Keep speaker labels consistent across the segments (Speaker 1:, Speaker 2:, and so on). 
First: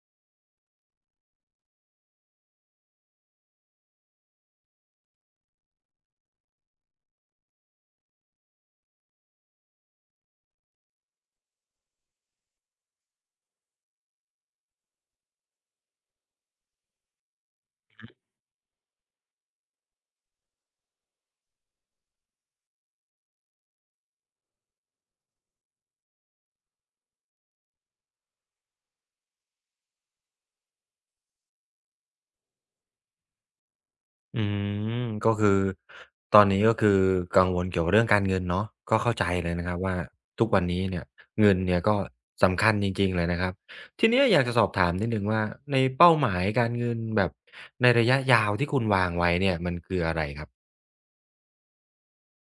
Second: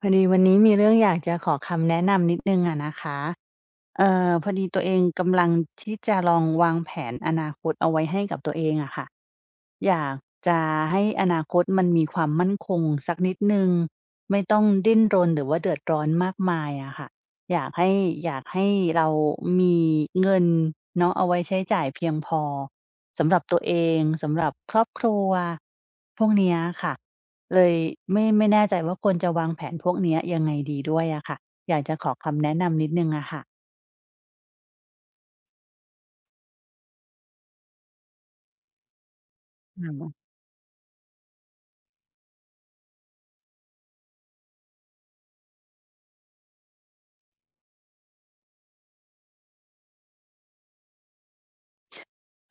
Speaker 1: พอดีวันนี้มีเรื่องอยากจะขอคำแนะนำนิดนึงอะนะคะพอดีตัวเองกำลังที่จะลองวางแผนอนาคตเอาไว้ให้กับตัวเองอะค่ะ อยากจะให้อนาคตมันมีความมั่นคงสักนิดหนึ่งไม่ต้องดิ้นรนหรือว่าเดือดร้อนมากมายอะค่ะอยากให้อยากให้เรามีเงินเนาะเอาไว้ใช้จ่ายเพียงพอสำหรับตัวเองสำหรับครอบครัวพวกเนี้ยค่ะเลยไม่แน่ใจว่าควรจะวางแผนพวกเนี้ยยังไงดีด้วยอะค่ะอยากจะขอคำแนะนำนิดหนึ่งอะค่ะ
Speaker 2: อืมก็คือตอนนี้ก็คือกังวลเกี่ยวกับเรื่องการเงินเนาะก็เข้าใจเลยนะครับ
Speaker 1: อื
Speaker 2: ว่า
Speaker 1: ม
Speaker 2: ทุกวันนี้เนี่ยเงินเนี่ยก็สำคัญจริงๆเลยนะครับทีเนี้ยอยากจะสอบถามนิดหนึ่งว่าในเป้าหมายการเงินแบบในระยะยาวที่คุณวางไว้เนี่ยมันคืออะไรครับ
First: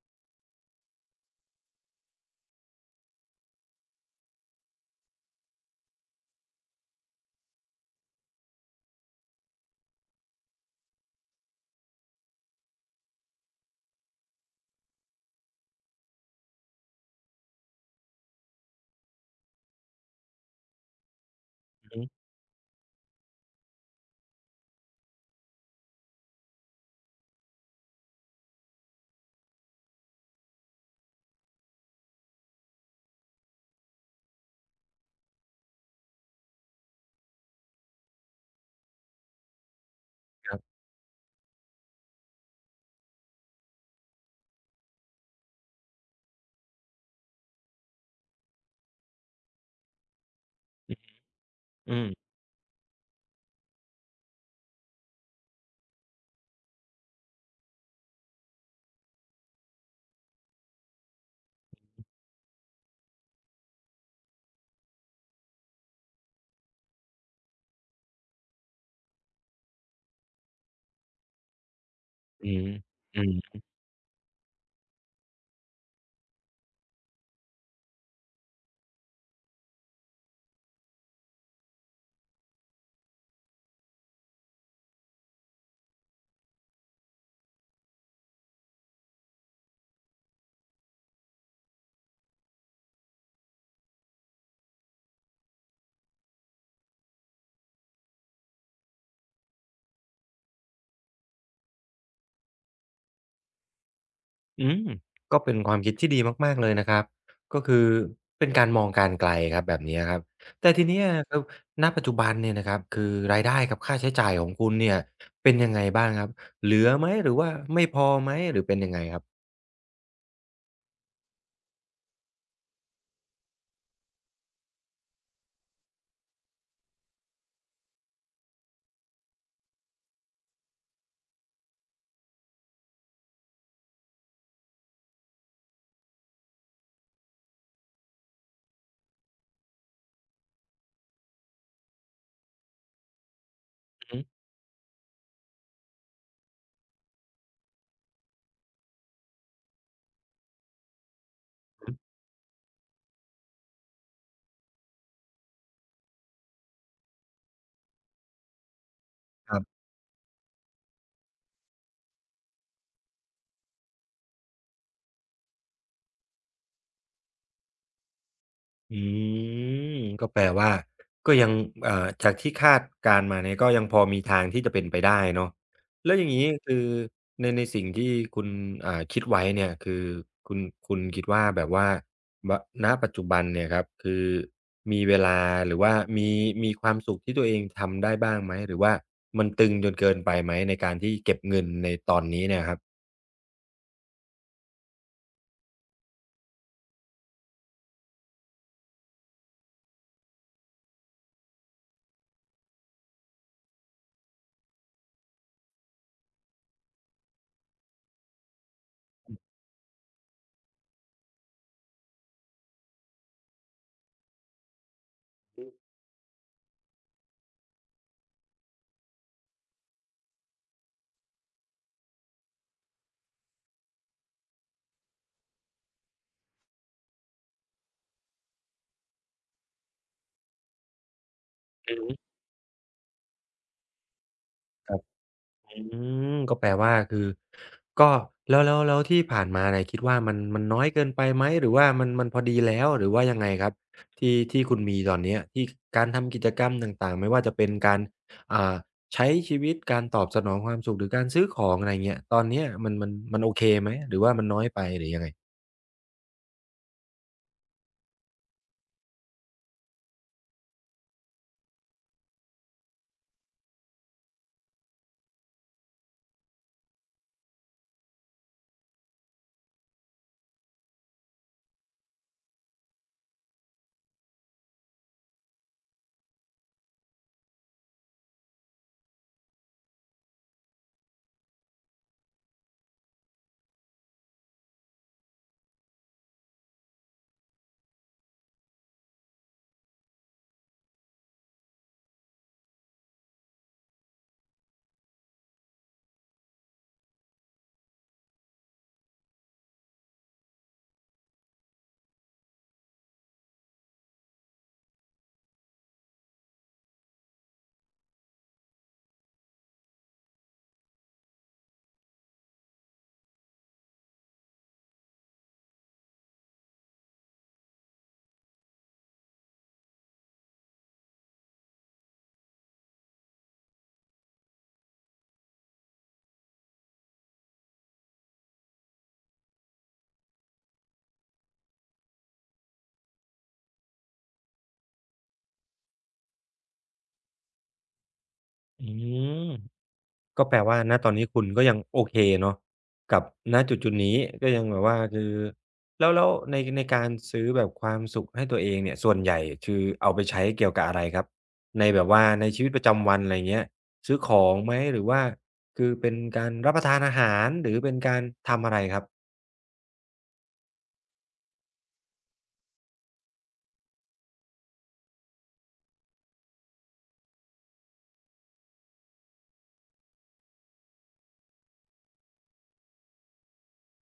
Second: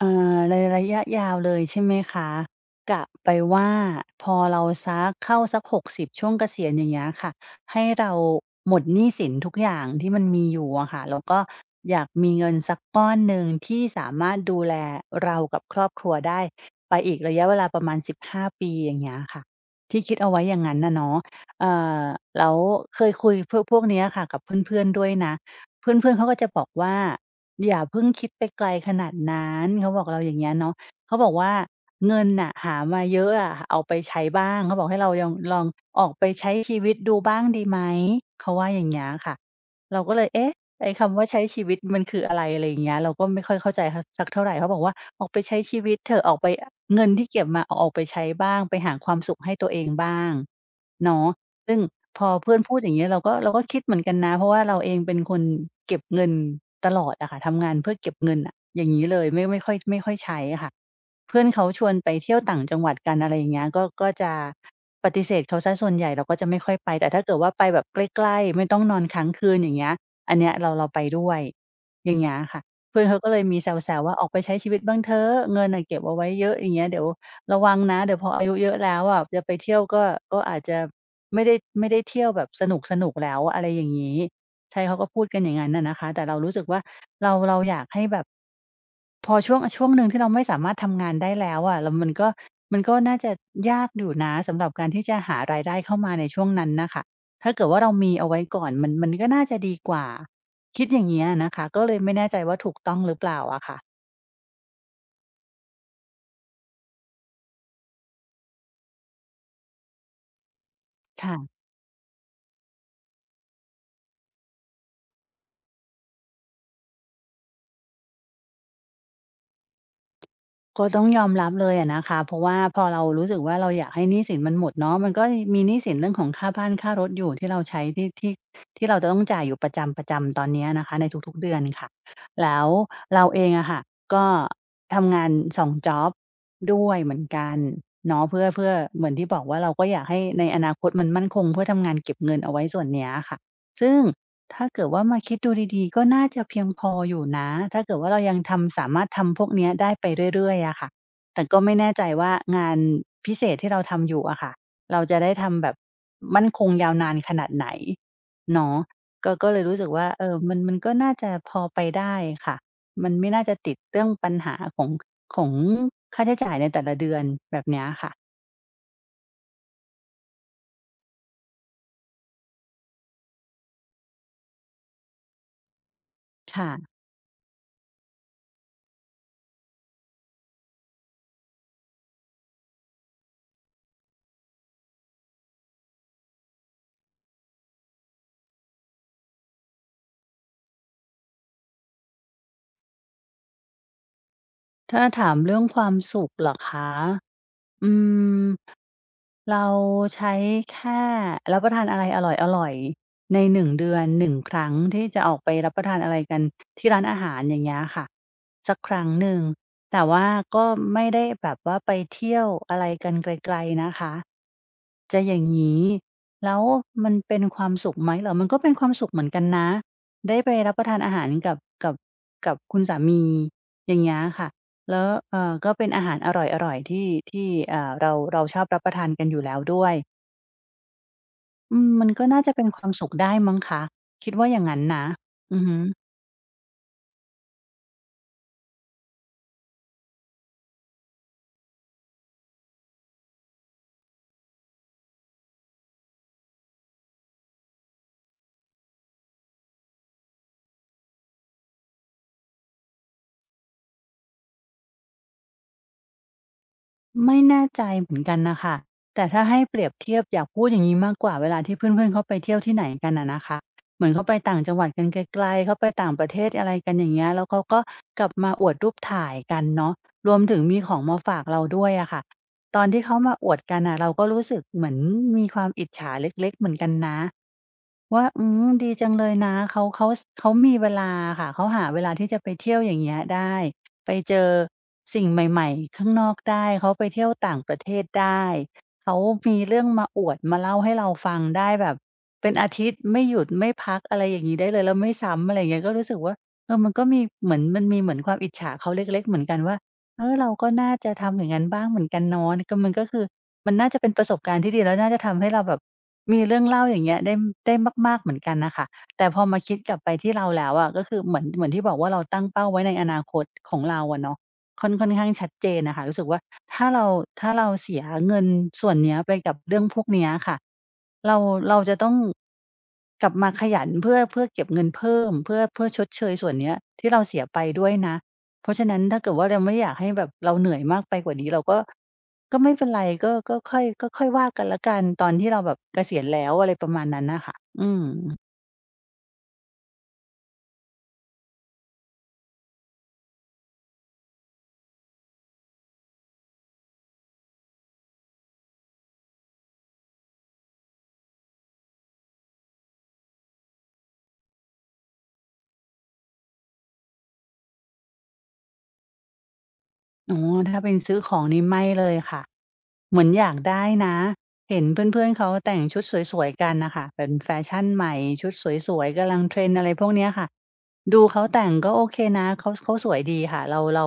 Speaker 1: อ่าในระยะยาวเลยใช่ไหมคะกะไปว่าพอเราสักเข้าสัก60ช่วงเกษียณอย่างเงี้ยค่ะให้เราหมดหนี้สินทุกอย่างที่มันมีอยู่อะค่ะแล้วก็อยากมีเงินสักก้อนหนึ่งที่สามารถดูแลเรากับครอบครัวได้ไปอีกระยะเวลาประมาณ15ปีอย่างเงี้ยค่ะที่คิดเอาไว้อย่างงั้นน่ะเนาะเอ่
Speaker 2: อือฮึ
Speaker 1: อแล้วเคยคุยพวกเนี้ยค่ะกับเพื่อนๆด้วยนะเพื่อนๆเขาก็จะบอกว่า อย่าเพิ่งคิดไปไกลขนาดนั้นเขาบอกเราอย่างเงี้ยเนาะเขาบอกว่าเงินน่ะหามาเยอะอะเอาไปใช้บ้างเขาบอกให้เรายองลองออกไปใช้ชีวิตดูบ้างดีไหมเขาว่าอย่างเงี้ยค่ะเราก็เลย
Speaker 2: ค
Speaker 1: เอ๊ะ
Speaker 2: รับ
Speaker 1: ไอ้คำว่าใช้ชีวิตมันคืออะไรอะไรอย่างเงี้ยเราก็ไม่ค่อยเข้าใจฮสักเท่าไรเขาบอกว่าออกไปใช้ชีวิตเถอะออกไปเงินที่เก็บมาเอาออกไปใช้บ้างไปหาความสุขให้ตัวเองบ้างเนาะ ซึ่ง
Speaker 2: อื
Speaker 1: พอ
Speaker 2: ม
Speaker 1: เพื่อนพูดอย่างเงี้ยเราก็คิดเหมือนกันนะเพราะว่าเราเองเป็นคนเก็บเงินตลอดอะค่ะทำงานเพื่อเก็บเงินอะอย่างงี้เลยไม่ค่อยใช้อะค่ะ เพื่อนเขาชวนไปเที่ยวต่างจังหวัดกันอะไรอย่างเงี้ยก็จะปฏิเสธเขาเสียส่วนใหญ่เราก็จะไม่ค่อยไปแต่ถ้าเกิดว่าไปแบบใกล้ๆไม่ต้องนอนค้างคืนอย่างเงี้ยอันเนี้ยเราไปด้วยอย่างเงี้ย
Speaker 2: อื
Speaker 1: ค่ะ
Speaker 2: ม
Speaker 1: เพื่อน
Speaker 2: อื
Speaker 1: เขาก็เลยมี
Speaker 2: ม
Speaker 1: แซวๆว่าออกไปใช้ชีวิตบ้างเถอะเงินน่ะเก็บเอาไว้เยอะอย่างเงี้ยเดี๋ยวระวังนะเดี๋ยวพออายุเยอะแล้วอะจะไปเที่ยวก็ก็อาจจะไม่ได้ไม่ได้เที่ยวแบบสนุกๆแล้วอะไรอย่างงี้ ใช่เขาก็พูดกันอย่างงั้นน่ะนะคะแต่เรารู้สึกว่าเราอยากให้แบบพอช่วงหนึ่งที่เราไม่สามารถทำงานได้แล้วอะแล้วมันก็น่าจะยากอยู่นะสำหรับการที่จะหารายได้เข้ามาในช่วงนั้นน่ะค่ะถ้าเกิดว่าเรามีเอาไว้ก่อนมันก็น่าจะดีกว่าคิดอย่างเงี้ยนะคะก็เลยไม่แน่ใจว่าถูกต้องหรือเปล่าอะค่ะ
Speaker 2: อืมก็เป็นความคิดที่ดีมากๆเลยนะครับก็คือเป็นการมองการไกลครับแบบนี้ครับแต่ทีเนี้ยครับ
Speaker 1: ค่ะ
Speaker 2: ณปัจจุบันเนี่ยนะครับคือรายได้กับค่าใช้จ่ายของคุณเนี่ยเป็นยังไงบ้างครับเหลือไหมหรือว่าไม่พอไหมหรือเป็นยังไงครับ
Speaker 1: ก็ต้องยอมรับเลยอะนะคะเพราะว่าพอเรารู้สึกว่าเราอยากให้หนี้สินมันหมดเนาะมันก็มีหนี้สินเรื่องของค่าบ้านค่ารถอยู่ที่เราใช้ที่ที่เราจะต้องจ่ายอยู่ประจำตอนเนี้ยนะคะในทุกๆเดือนค่ะแล้วเราเองอะค่ะก็ทำงานสองจ็อบด้วยเหมือนกันเนาะเพื่อเหมือนที่บอกว่าเราก็อยากให้ในอนาคตมันมั่นคงเพื่อทำงานเก็บเงินเอาไว้ส่วนเนี้ยอะค่ะซึ่ง
Speaker 2: อือฮ
Speaker 1: ถ้าเกิดว่ามาคิดดูดีๆก็น่าจะเพียงพออยู่นะถ้าเกิดว่าเรายังสามารถทำพวกเนี้ยได้ไปเรื่อยๆอะค่ะแต่ก็ไม่แน่ใจว่างานพิเศษที่เราทำอยู่อะค่ะเราจะได้ทำแบบมั่นคงยาวนานขนาดไหนเนาะก็เล
Speaker 2: ึ
Speaker 1: ยรู้สึกว่าเออมันก็น่าจะพอไปได้ค่ะมันไม่น่าจะติดเรื่องปัญหาของค่าใช้จ่ายในแต่ละเดือนแบบเนี้ยค่ะ
Speaker 2: อืมก็แปลว่าก็ยังจากที่คาดการณ์มาเนี่ยก็ยังพอมีทางที่จะเป็นไปได้เนาะแล้วอย่างงี้
Speaker 1: ค่ะ
Speaker 2: คือในในสิ่งที่คุณคิดไว้เนี่ยคือคุณคุณคิดว่าแบบว่าบณปัจจุบันเนี่ยครับคือมีเวลาหรือว่ามีความสุขที่ตัวเองทำได้บ้างไหมหรือว่ามันตึงจนเกินไปไหมในการที่เก็บเงินในตอนนี้เนี่ยครับ
Speaker 1: ถ้าถามเรื่องความสุขเหรอคะอืม เราใช้แค่รับประทานอะไรอร่อยๆในหนึ่งเดือนหนึ่งครั้งที่จะออกไปรับประทานอะไรกันที่ร้านอาหารอย่างเงี้ยค่ะสักครั้งหนึ่งแต่ว่าก็ไม่ได้แบบว่าไปเที่ยวอะไรกันไกลๆนะคะ จะอย่างงี้แล้วมันเป็นความสุขไหมเหรอมันก็เป็นความสุขเหมือนกันนะได้ไปรับประทานอาหารกับกับกับคุณสามีอย่างเงี้ยค่ะแล้วก็เป็นอาหารอร่อยๆที่เราชอบรับประทานกันอยู่แล้วด้วยอืม
Speaker 2: อื
Speaker 1: มัน
Speaker 2: อ
Speaker 1: ก็
Speaker 2: ฮ
Speaker 1: น่าจะเป็นความสุขได้มั้งคะคิดว่าอย่างงั้น
Speaker 2: ึ
Speaker 1: นะอือฮึ
Speaker 2: อืก็แปลว่าคือก็แล้วที่ผ่านมาเนี่ยคิดว่ามันน้อยเกินไปไหมหรือว่ามันพอดีแล้วหรือว่ายังไงครับที่คุณมีตอนเนี้ยที่การทำกิจกรรมต่างๆไม่ว่าจะเป็นการอ่าใช้ชีวิตการตอบสนองความสุขหรือการซื้อของอะไรเงี้ยตอนเนี้ยมันโอเคไหมหรือว่ามันน้อยไปหรือยังไง
Speaker 1: ไม่แน่ใจเหมือนกันนะค่ะแต่ถ้าให้เปรียบเทียบอยากพูดอย่างงี้มากกว่าเวลาที่เพื่อนๆเขาไปเที่ยวที่ไหนกันอะนะคะเหมือนเขาไปต่างจังหวัดกันไกลๆเขาไปต่างประเทศอะไรกันอย่างเงี้ยแล้วเขาก็กลับมาอวดรูปถ่ายกันเนาะรวมถึงมีของมาฝากเราด้วยอะค่ะตอนที่เขามาอวดกันน่ะเราก็รู้สึกเหมือนมีความอิจฉาเล็กๆเหมือนกันนะ ว่าอืมดีจังเลยนะเขามีเวลาค่ะเขาหาเวลาที่จะไปเที่ยวอย่างเงี้ยได้ไปเจอสิ่งใหม่ๆข้างนอกได้เขาไปเที่ยวต่างประเทศได้เขามีเรื่องมาอวดมาเล่าให้เราฟังได้แบบเป็นอาทิตย์ไม่หยุดไม่พักอะไรอย่างงี้ได้เลยแล้วไม่ซ้ำอะไรอย่างเงี้ยก็รู้สึกว่าเออมันก็มีเหมือนความอิจฉาเขาเล็กๆเหมือนกันว่าเออเราก็น่าจะทำอย่างงั้นบ้างเหมือนกันเนาะก็มันก็คือ มันน่าจะเป็นประสบการณ์ที่ดีแล้วน่าจะทำให้เราแบบมีเรื่องเล่าอย่างเงี้ยได้มากๆเหมือนกันน่ะค่ะแต่พอมาคิดกลับไปที่เราแล้วอะก็คือเหมือนที่บอกว่าเราตั้งเป้าไว้ในอนาคตของเราอะเนาะค่อนข้างชัดเจนน่ะค่ะรู้สึกว่าถ้าเราถ้าเราเสียเงินส่วนเนี้ยไปกับเรื่องพวกเนี้ยค่ะเราเราจะต้องกลับมาขยันเพื่อเก็บเงินเพิ่มเพื่อชดเชยส่วนเนี้ยที่เราเสียไปด้วยนะ เพราะฉะนั้นถ้าเกิดว่าเราไม่อยากให้แบบเราเหนื่อยมากไปกว่านี้เราก็ไม่เป็นไรก็ค่อยว่ากันแล้วกันตอนที่เราแบบเกษียณแล้วอะไรประมาณนั้นน่ะค่ะอืม
Speaker 2: อืม ก็แปลว่าณตอนนี้คุณก็ยังโอเคเนาะกับณจุดๆนี้ก็ยังแบบว่าคือแล้วในในการซื้อแบบความสุขให้ตัวเองเนี่ยส่วนใหญ่คือเอาไปใช้เกี่ยวกับอะไรครับในแบบว่าในชีวิตประจำวันอะไรเงี้ยซื้อของไหมหรือว่าคือเป็นการรับประทานอาหารหรือเป็นการทำอะไรครับ
Speaker 1: อ๋อถ้าเป็นซื้อของนี่ไม่เลยค่ะเหมือนอยากได้นะเห็นเพื่อนๆเขาแต่งชุดสวยๆกันน่ะค่ะเป็นแฟชั่นใหม่ชุดสวยๆกำลัง trend อะไรพวกเนี้ยค่ะ ดูเขาแต่งก็โอเคนะเขาสวยดีค่ะเรา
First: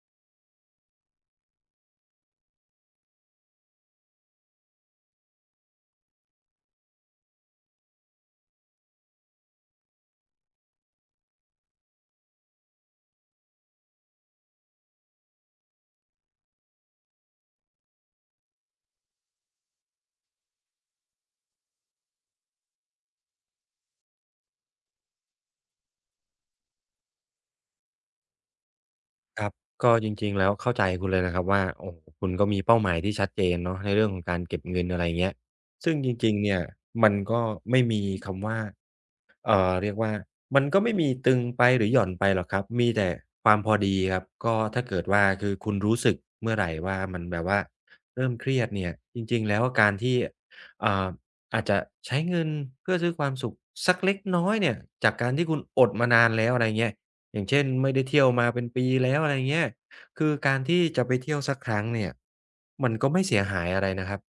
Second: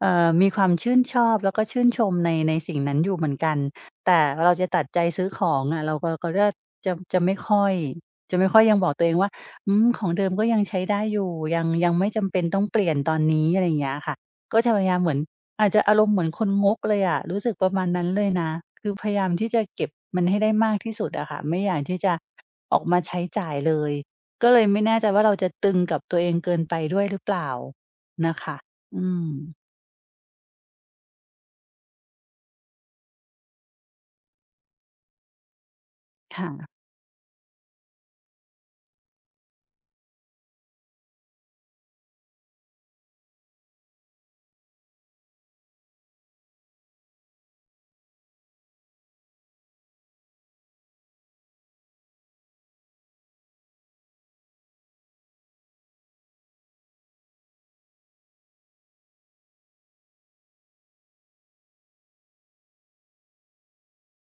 Speaker 1: มีความชื่นชอบแล้วก็ชื่นชมในสิ่งนั้นอยู่เหมือนกันแต่เราจะตัดใจซื้อของอะเราก็จะไม่ค่อยจะไม่ค่อยยังบอกตัวเองว่าอืมของเดิมก็ยังใช้ได้อยู่ยังไม่จำเป็นต้องเปลี่ยนตอนนี้อะไรอย่างเงี้ยค่ะก็จะพยายามเหมือนอาจจะอารมณ์เหมือนคนงกเลยอะรู้สึกประมาณนั้นเลยนะคือพยายามที่จะเก็บมันให้ได้มากที่สุดอะค่ะไม่อยากที่จะออกมาใช้จ่ายเลย ก็เลยไม่แน่ใจว่าเราจะตึงกับตัวเองเกินไปด้วยหรือเปล่านะคะอืม
Speaker 2: ครับก็จริงๆแล้วเข้าใจคุณเลยนะครับว่าโอ้โฮคุณก็มีเป้าหมายที่ชัดเจนเนาะในเรื่องของการเก็บเงินอะไรเงี้ยซึ่งจริงๆเนี่ย
Speaker 1: ค่ะ
Speaker 2: มันก็ไม่มีคำว่า เรียกว่ามันก็ไม่มีตึงไปหรือหย่อนไปหรอกครับมีแต่ความพอดีครับก็ถ้าเกิดว่าคือคุณรู้สึกเมื่อไหร่ว่ามันแบบว่าเริ่มเครียดเนี่ยจริงๆแล้วการที่อ่าอาจจะใช้เงินเพื่อซื้อความสุขสักเล็กน้อยเนี่ยจากการที่คุณอดมานานแล้วอะไรเงี้ยอย่างเช่นไม่ได้เที่ยวมาเป็นปีแล้วอะไรเงี้ย คือการที่จะไปเที่ยวสักครั้งเนี่ยมันก็ไม่เสียหายอะไรนะครับ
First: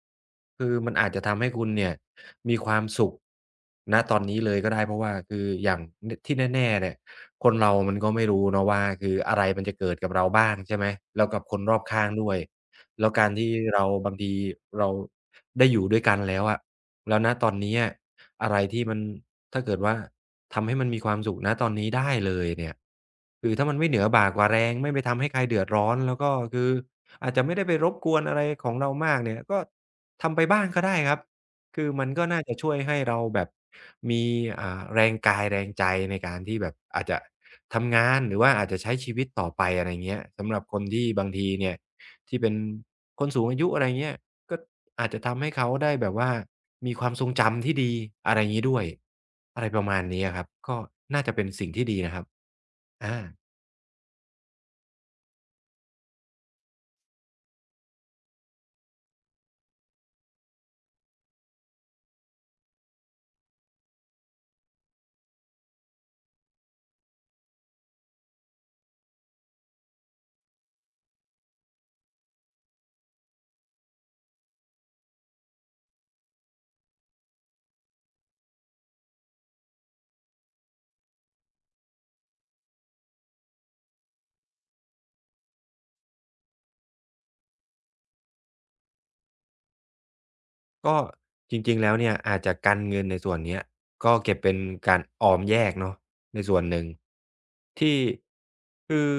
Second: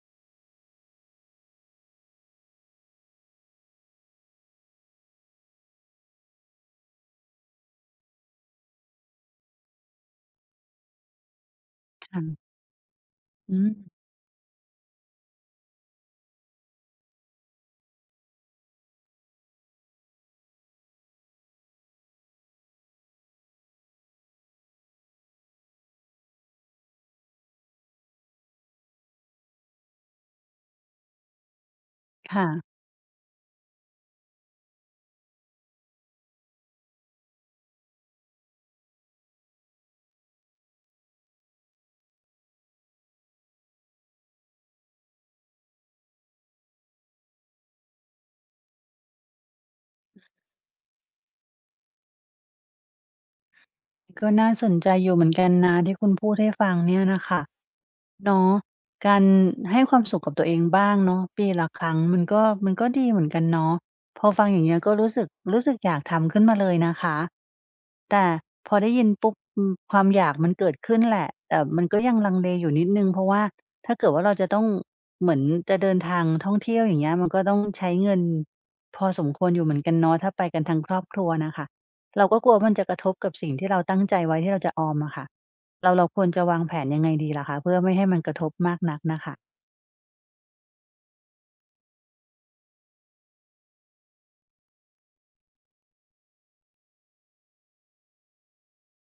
Speaker 2: คือมันอาจจะทำให้คุณเนี่ยมีความสุขณตอนนี้เลยก็ได้เพราะว่าคืออย่างนที่แน่ๆเนี่ยคนเรามันก็ไม่รู้เนาะว่าคืออะไรมันจะเกิดกับเราบ้างใช่ไหมแล้วกับคนรอบข้างด้วย
Speaker 1: ค่ะ
Speaker 2: แล้วการที่
Speaker 1: อืม
Speaker 2: เราบางทีเราได้อยู่ด้วยกันแล้วอะแล้วณตอนนี้อะอะไรที่มัน ถ้าเกิดว่าทำให้มันมีความสุขณตอนนี้ได้เลยเนี่ยคือถ้ามันไม่เหนือบ่ากว่าแรงไม่ไปทำให้ใครเดือดร้อนแล้วก็คืออาจจะไม่ได้ไปรบกวนอะไรของเรามากเนี่ยก็ทำไปบ้างก็ได้ครับ คือมันก็น่าจะช่
Speaker 1: ค่ะ
Speaker 2: วยให้เราแบบมีแรงกายแรงใจในการที่แบบอาจจะทำงานหรือว่าอาจจะใช้ชีวิตต่อไปอะไรเงี้ยสำหรับคนที่บางทีเนี่ยที่เป็นคนสูงอายุอะไรเงี้ย ก็อาจจะทำให้เขาได้แบบว่ามีความทรงจำที่ดีอะไรอย่างงี้ด้วยอะไรประมาณนี้อะครับก็น่าจะเป็นสิ่งที่ดีนะครับอา
Speaker 1: ก็น่าสนใจอยู่เหมือนกันนะที่คุณพูดให้ฟังเนี่ยนะคะเนาะการให้ความสุขกับตัวเองบ้างเนาะปีละครั้งมันก็ดีเหมือนกันเนาะพอฟังอย่างเงี้ยก็รู้สึกอยากทำขึ้นมาเลยนะคะแต่พอได้ยินปุ๊บอืมความอยากมันเกิดขึ้นแหละแต่มันก็ยังลังเลอยู่นิดนึงเพราะว่าถ้าเกิดว่าเราจะต้องเหมือนจะเดินทางท่องเที่ยวอย่างเงี้ยมันก็ต้องใช้เงินพอสมควรอยู่เหมือนกันเนาะถ้าไปกันทั้งครอบครัวนะคะ เราก็กลัวมันจะกระทบกับสิ่งที่เราตั้งใจไว้ที่เราจะออมอะค่ะเราควรจะวางแผนยังไงดีล่ะคะเพื่อไม่ให้มันกระทบมากนักนะคะ
Speaker 2: ก็จริงๆแล้วเนี่ยอาจจะกันเงินในส่วนเนี้ยก็เก็บเป็นการออมแยกเนาะในส่วนหนึ่งที่คือ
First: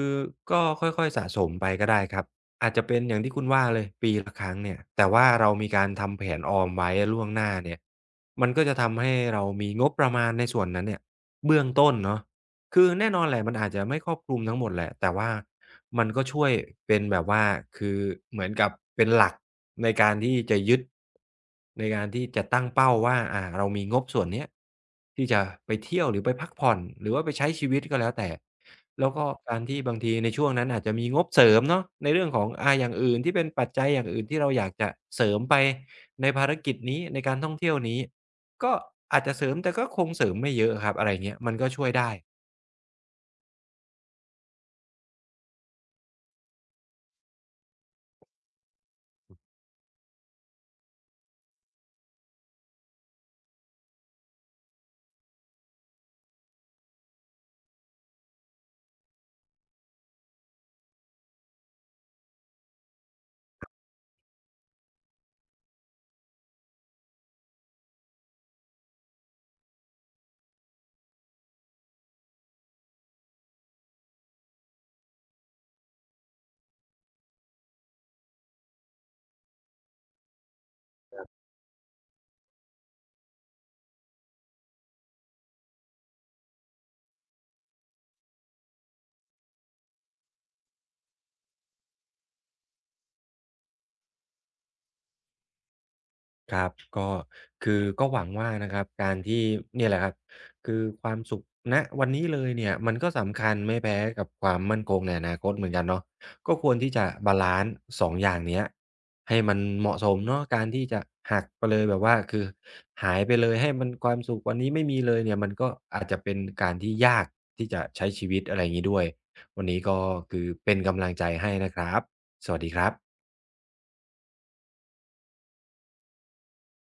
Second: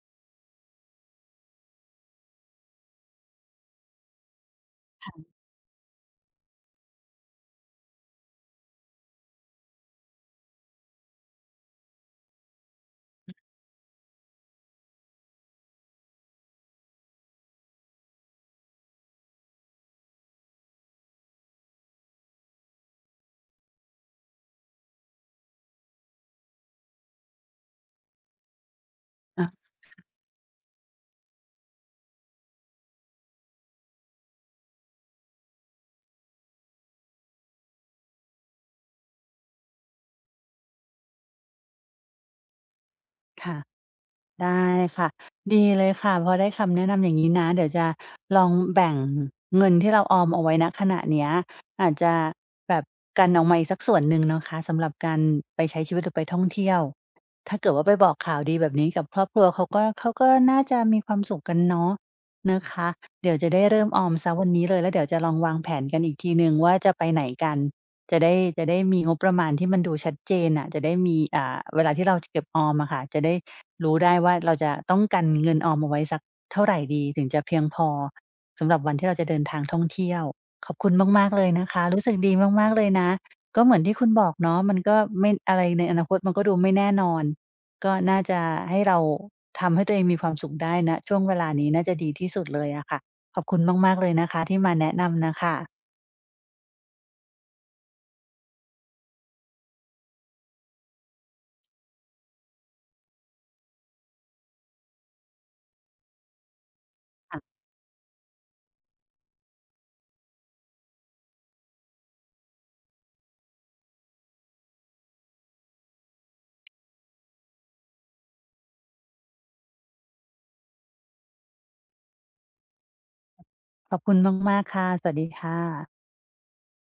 Speaker 2: ก็ค่อยๆสะสมไปก็ได้ครับอาจจะเป็นอย่างที่คุณว่าเลยปีละครั้งเนี่ยแต่ว่าเรามีการทำแผนออมไว้ล่วงหน้าเนี่ยมันก็จะทำให้เรามีงบประมาณในส่วนนั้นเนี่ยเบื้องต้นเนาะ คือแน่นอนแหละมันอาจจะไม่ครอบคลุมทั้งหมดแหละแต่ว่ามันก็ช่วยเป็นแบบว่าคือเหมือนกับเป็นหลักในการที่จะยึดในการที่จะตั้งเป้าว่าเรามีงบส่วนเนี้ยที่จะไปเที่ยวหรือไปพักผ่อนหรือว่าไปใช้ชีวิตก็แล้วแต่แล้วก็
Speaker 1: อา
Speaker 2: การที่บางทีในช่วงนั้นอาจจะมีงบเสริมเนาะในเรื่องของอย่างอื่นที่เป็นปัจจัยอย่างอื่นที่เราอยากจะเสริมไปในภารกิจนี้ในการท่องเที่ยวนี้ก็อาจจะเสริมแต่ก็คงเสริมไม่เยอะครับอะไรเงี้ยมันก็ช่วยได้
Speaker 1: ค่ะ ได้ค่ะดีเลยค่ะพอได้คำแนะนำอย่างนี้นะเดี๋ยวจะลองแบ่งเงินที่เราออมเอาไว้ณขณะเนี้ยอาจจะแบบกันออกมาอีกสักส่วนหนึ่งนะคะสำหรับการไปใช้ชีวิตหรือไปท่องเที่ยวถ้าเกิดว่าไปบอกข่าวดีแบบนี้กับครอบครัวเขาก็น่าจะมีความสุขกันเนาะนะคะเดี๋ยวจะได้เริ่มออมเสียวันนี้เลยแล้วเดี๋ยวจะลองวางแผนกันอีกทีหนึ่งว่าจะไปไหนกันจะได้จะได้มีงบประมาณที่มันดูชัดเจนน่ะจะได้มีเวลาที่เราจะเก็บออมอะค่ะจะได้ รู้ได้ว่าเราจะต้องกันเงินออมเอาไว้สักเท่าไรดีถึงจะเพียงพอสำหรับวันที่เราจะเดินทางท่องเที่ยวขอบคุณมากๆเลยนะคะรู้สึกดีมากๆเลยนะก็เหมือนที่คุณบอกเนาะมันก็ไม่อะไรในอนาคตมันก็ดูไม่แน่นอนก็น่าจะให้เราทำให้ตัวเองมีความสุขได้ณช่วงเวลานี้น่าจะดีที่สุดเลยอะค่ะขอบคุณมากๆเลยนะคะที่มาแนะนำน่ะค่ะ
Speaker 2: ครับก็คือก็หวังว่านะครับการที่เนี่ยแหละครับคือความสุขณวันนี้เลยเนี่ยมันก็สำคัญไม่แพ้กับความมั่นคงในอนาคตเหมือนกันเนาะก็ควรที่จะบาลันซ์2องอย่างเนี้ยให้มันเหมาะสมเนาะการที่จะหักไปเลยแบบว่าคือหายไปเลยให้มันความสุขวันนี้ไม่มีเลยเนี่ยมันก็อาจจะเป็นการที่ยากที่จะใช้ชีวิตอะไรงี้ด้วยวันนี้ก็คือเป็นกำลังใจให้นะครับสวัสดีครับ
Speaker 1: ขอบคุณมากๆค่ะสวัสดีค่ะ